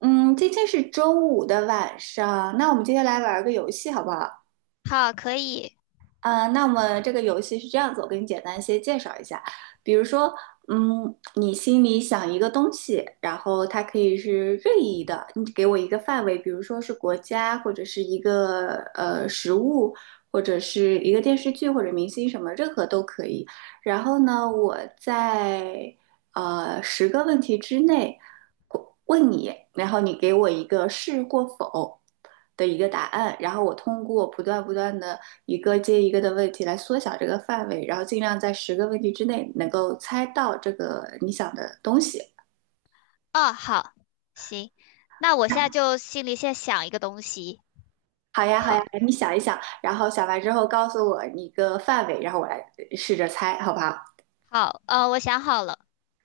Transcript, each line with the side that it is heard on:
right: 嗯，今天是周五的晚上，那我们今天来玩儿个游戏好不好？
left: 好，可以。
right: 啊、那么这个游戏是这样子，我给你简单先介绍一下。比如说，嗯，你心里想一个东西，然后它可以是任意的，你给我一个范围，比如说是国家，或者是一个食物，或者是一个电视剧或者明星什么，任何都可以。然后呢，我在十个问题之内。问你，然后你给我一个是或否的一个答案，然后我通过不断的一个接一个的问题来缩小这个范围，然后尽量在十个问题之内能够猜到这个你想的东西。
left: 哦，好，行。那我现在就心里先想一个东西。
right: 好呀，好呀，
left: 好，
right: 你想一想，然后想完之后告诉我一个范围，然后我来试着猜，好不好？
left: 好，我想好了。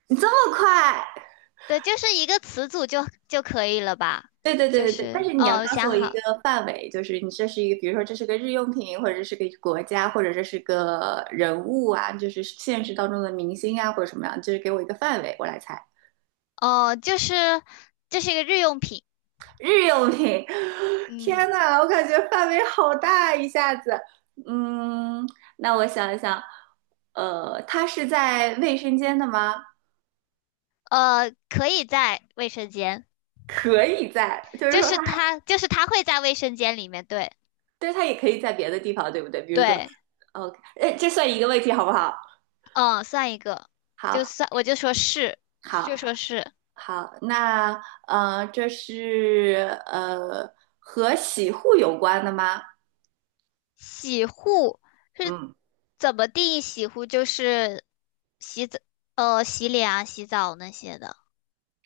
right: 你这么快？
left: 对，就是一个词组就可以了吧？
right: 对对对
left: 就
right: 对对，但
left: 是，
right: 是你要
left: 哦，我
right: 告诉
left: 想
right: 我一
left: 好，
right: 个范围，就是你这是一个，比如说这是个日用品，或者这是个国家，或者这是个人物啊，就是现实当中的明星啊，或者什么样，就是给我一个范围，我来猜。
left: 哦，就是这是一个日用品。
right: 日用品，
left: 嗯，
right: 天呐，我感觉范围好大，一下子。嗯，那我想一想，它是在卫生间的吗？
left: 可以在卫生间。
right: 可以在，就是说它，
left: 就是它会在卫生间里面，对。
right: 对，它也可以在别的地方，对不对？比如说
left: 对，
right: ，OK,哎，这算一个问题，好不好？
left: 嗯，算一个。就
right: 好，
left: 算，我就说是，
right: 好。
left: 就说是。
right: 好，那这是和洗护有关的吗？
left: 洗护是
right: 嗯，
left: 怎么定义洗护？就是洗澡，洗脸啊、洗澡那些的。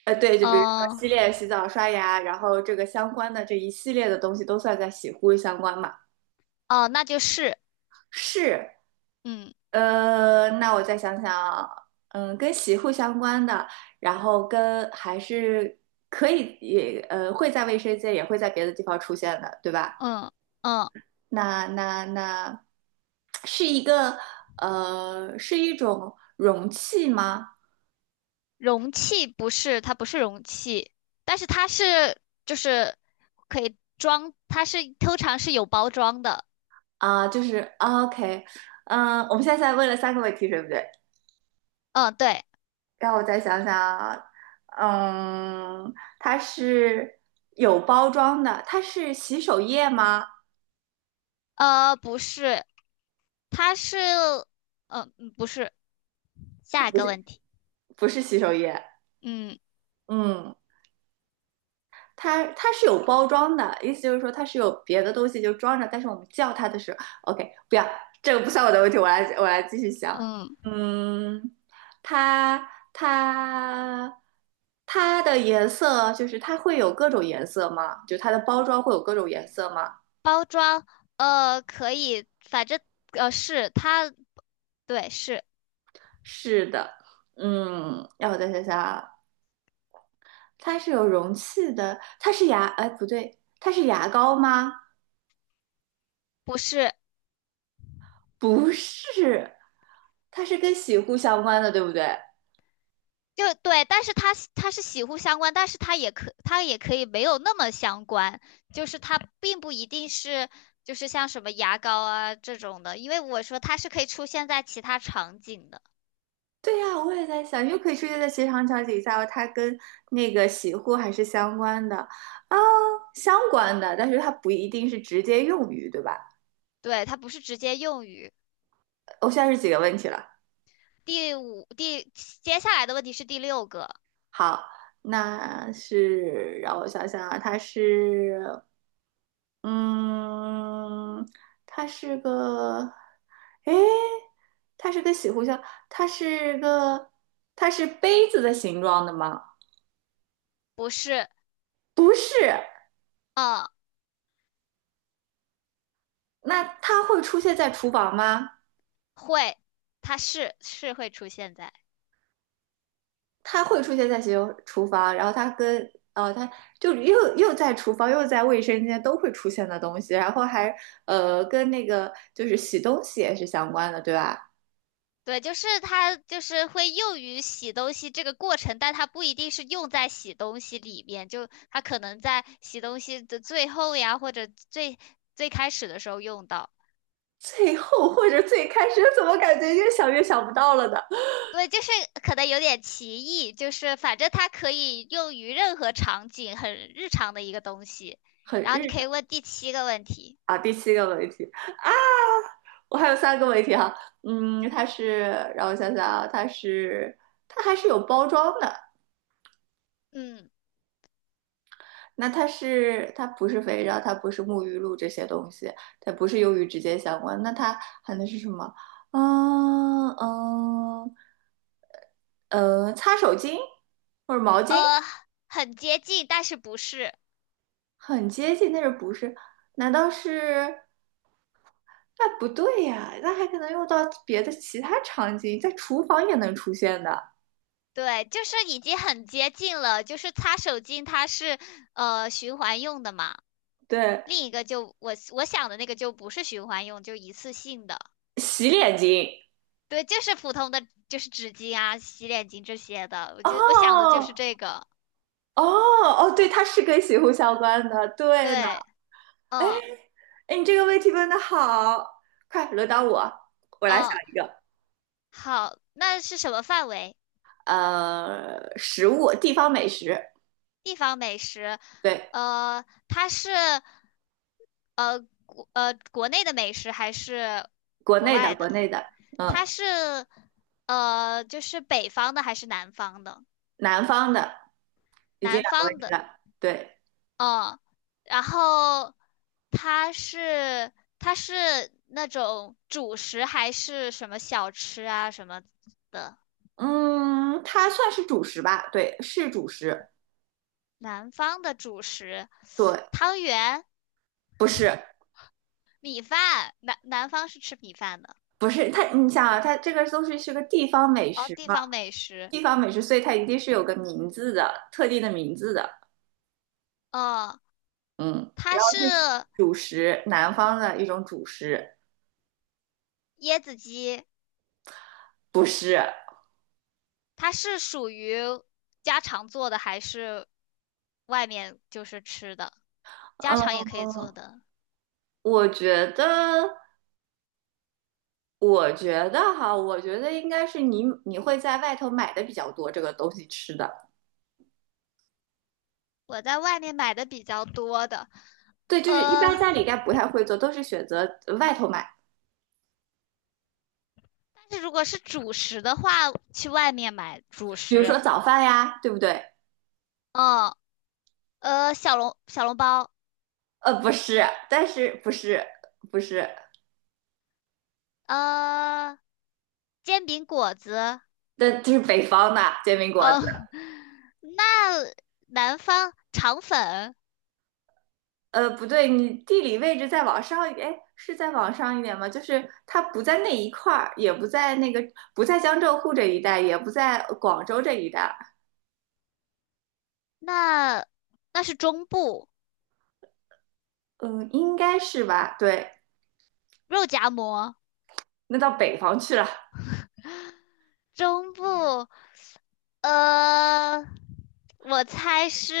right: 对，就比如说
left: 嗯，
right: 洗脸、洗澡、刷牙，然后这个相关的这一系列的东西都算在洗护相关嘛？
left: 哦，那就是，
right: 是，
left: 嗯
right: 那我再想想，嗯，跟洗护相关的，然后跟还是可以也会在卫生间，也会在别的地方出现的，对吧？
left: 嗯嗯，
right: 那是一个是一种容器吗？
left: 容器不是，它不是容器，但是它是就是可以装，它是通常是有包装的。
right: 啊，就是啊 OK,嗯，我们现在在问了三个问题，对不对？
left: 嗯，对，
right: 让我再想想啊嗯，它是有包装的，它是洗手液吗？
left: 不是，它是，不是。下一个问题。
right: 不是洗手液，
left: 嗯
right: 嗯，它是有包装的，意思就是说它是有别的东西就装着，但是我们叫它的时候，OK,不要，这个不算我的问题，我来继续想。
left: 嗯。
right: 嗯，它它的颜色就是它会有各种颜色吗？就它的包装会有各种颜色吗？
left: 包装，可以，反正是它，对，是。
right: 是的，嗯，让我再想想啊，它是有容器的，它是牙，哎，不对，它是牙膏吗？
left: 不是
right: 不是，它是跟洗护相关的，对不对？
left: 就对？但是它是洗护相关，但是它也可以没有那么相关，就是它并不一定是就是像什么牙膏啊这种的，因为我说它是可以出现在其他场景的。
right: 对呀，我也在想，又可以出现在职场场景下，它跟那个洗护还是相关的啊，相关的，但是它不一定是直接用于，对吧？
left: 对，它不是直接用于。
right: 我现在是几个问题了？
left: 第五第接下来的问题是第六个。
right: 好，那是让我想想啊，它是，嗯，它是个，诶，它是个洗护箱，它是个，它是杯子的形状的吗？
left: 不是。
right: 不是，
left: 嗯，
right: 那它会出现在厨房吗？
left: 会，它是会出现在。
right: 他会出现在洗手厨房，然后他跟他就又在厨房又在卫生间都会出现的东西，然后还跟那个就是洗东西也是相关的，对吧？
left: 对，就是它就是会用于洗东西这个过程，但它不一定是用在洗东西里面，就它可能在洗东西的最后呀，或者最开始的时候用到。
right: 最后或者最开始怎么感觉越想越想不到了呢？
left: 对，就是可能有点歧义，就是反正它可以用于任何场景，很日常的一个东西。
right: 很
left: 然后你
right: 日
left: 可
right: 常
left: 以问第七个问题。
right: 啊。第七个问题啊，我还有三个问题哈、
left: 嗯
right: 嗯，它是让我想想啊，它是它还是有包装的，
left: 嗯，
right: 那它是它不是肥皂，它不是沐浴露这些东西，它不是由于直接相关。那它含能是什么？嗯嗯擦手巾或者毛巾，
left: 呃，很接近，但是不是。
right: 很接近，但是不是？难道是？那不对呀，那还可能用到别的其他场景，在厨房也能出现的。
left: 对，就是已经很接近了，就是擦手巾它是循环用的嘛，
right: 对，
left: 另一个就我想的那个就不是循环用，就一次性的。
right: 洗脸巾。
left: 对，就是普通的就是纸巾啊、洗脸巾这些的，我就我想的就
right: 哦
left: 是这个。
right: 哦哦，对，它是跟洗护相关的。对呢。
left: 对，嗯
right: 哎，你这个问题问的好，快轮到我，我来想
left: 嗯。
right: 一个。
left: 好，那是什么范围？
right: 食物，地方美食，
left: 地方美食。
right: 对，
left: 它是呃国内的美食还是
right: 国
left: 国
right: 内的，
left: 外
right: 国
left: 的？
right: 内的，
left: 它
right: 嗯，
left: 是就是北方的还是南方的？
right: 南方的，已经
left: 南
right: 两个问
left: 方
right: 题
left: 的。
right: 了，对，
left: 嗯，然后它是它是那种主食还是什么小吃啊什么的？
right: 嗯，它算是主食吧？对，是主食，
left: 南方的主食，
right: 对，
left: 汤圆、
right: 不是，
left: 米饭，南方是吃米饭的。
right: 不是，它，你想啊，它这个都是是个地方美
left: 哦，
right: 食
left: 地
right: 嘛，
left: 方美食。
right: 地方美食，所以它一定是有个名字的，特定的名字的，
left: 嗯，
right: 嗯，
left: 它是
right: 是主食，南方的一种主食，
left: 椰子鸡。
right: 不是。
left: 它是属于家常做的还是外面就是吃的？家常
right: 嗯。
left: 也可以做的。
right: 我觉得，我觉得哈，我觉得应该是你会在外头买的比较多这个东西吃的。
left: 我在外面买的比较多的。
right: 对，就是一
left: 呃，
right: 般家里应该不太会做，都是选择外头买，
left: 但是如果是主食的话，去外面买主
right: 比如说
left: 食。
right: 早饭呀，对不对？
left: 嗯，小笼包。
right: 不是，但是不是不是，
left: 呃，煎饼果子。
right: 但就是北方的煎饼果子。
left: 哦，那南方肠粉。
right: 呃，不对，你地理位置再往上一点，哎，是再往上一点吗？就是它不在那一块儿，也不在那个不在江浙沪这一带，也不在广州这一带，
left: 那那是中部
right: 嗯，应该是吧？对。
left: 肉夹馍。
right: 那到北方去了，
left: 中部呃，我猜是，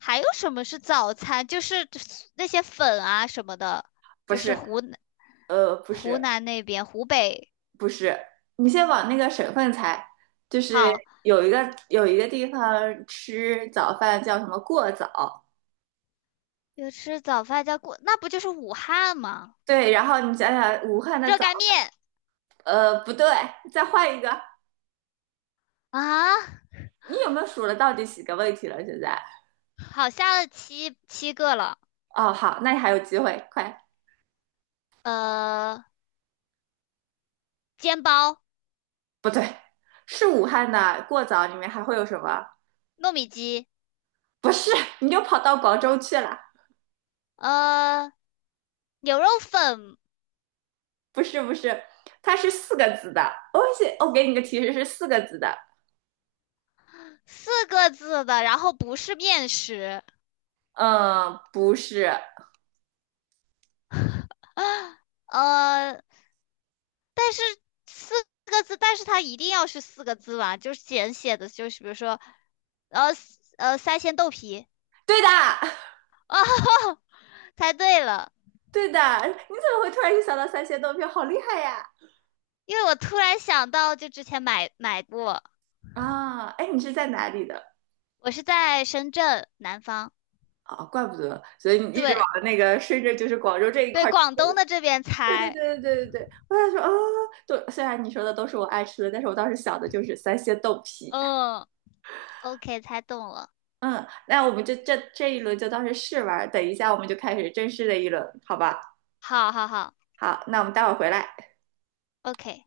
left: 还有什么是早餐？就是那些粉啊什么的。
right: 不
left: 就是
right: 是，不
left: 湖
right: 是，
left: 南那边湖北。
right: 不是，你先往那个省份猜，就是
left: 好，
right: 有一个有一个地方吃早饭叫什么过早，
left: 有吃早饭叫过，那不就是武汉吗？
right: 对，然后你想想武汉的
left: 热
right: 早，
left: 干面
right: 呃，不对，再换一个，
left: 啊。
right: 你有没有数了到底几个问题了？现在，
left: 好，下了七个了。
right: 哦，好，那你还有机会，快，
left: 呃，煎包、
right: 不对，是武汉的过早里面还会有什么？
left: 糯米鸡，
right: 不是，你就跑到广州去了，
left: 呃，牛肉粉。
right: 不是，不是，它是四个字的，我写，我给你个提示，是四个字的。
left: 四个字的，然后不是面食。
right: 嗯，不是，
left: 呃，但是四个字，但是它一定要是四个字吧？就是简写的，就是比如说，呃三鲜豆皮。
right: 对的，
left: 哦，猜对了。
right: 对的。你怎么会突然就想到三鲜豆皮？好厉害呀！
left: 因为我突然想到，就之前买过。
right: 啊，哎，你是在哪里的？
left: 我是在深圳南方。
right: 啊，怪不得，所以你一直往
left: 对
right: 那个顺着就是广州这一
left: 对，
right: 块儿。
left: 广东的这边
right: 对对
left: 猜。
right: 对对对对对，我想说啊，都虽然你说的都是我爱吃的，但是我当时想的就是三鲜豆皮。
left: 嗯，OK，猜中了。
right: 嗯，那我们就这一轮就当是试玩等一下我们就开始正式的一轮，好吧？
left: 好好好
right: 好，那我们待会儿回来。
left: ，OK。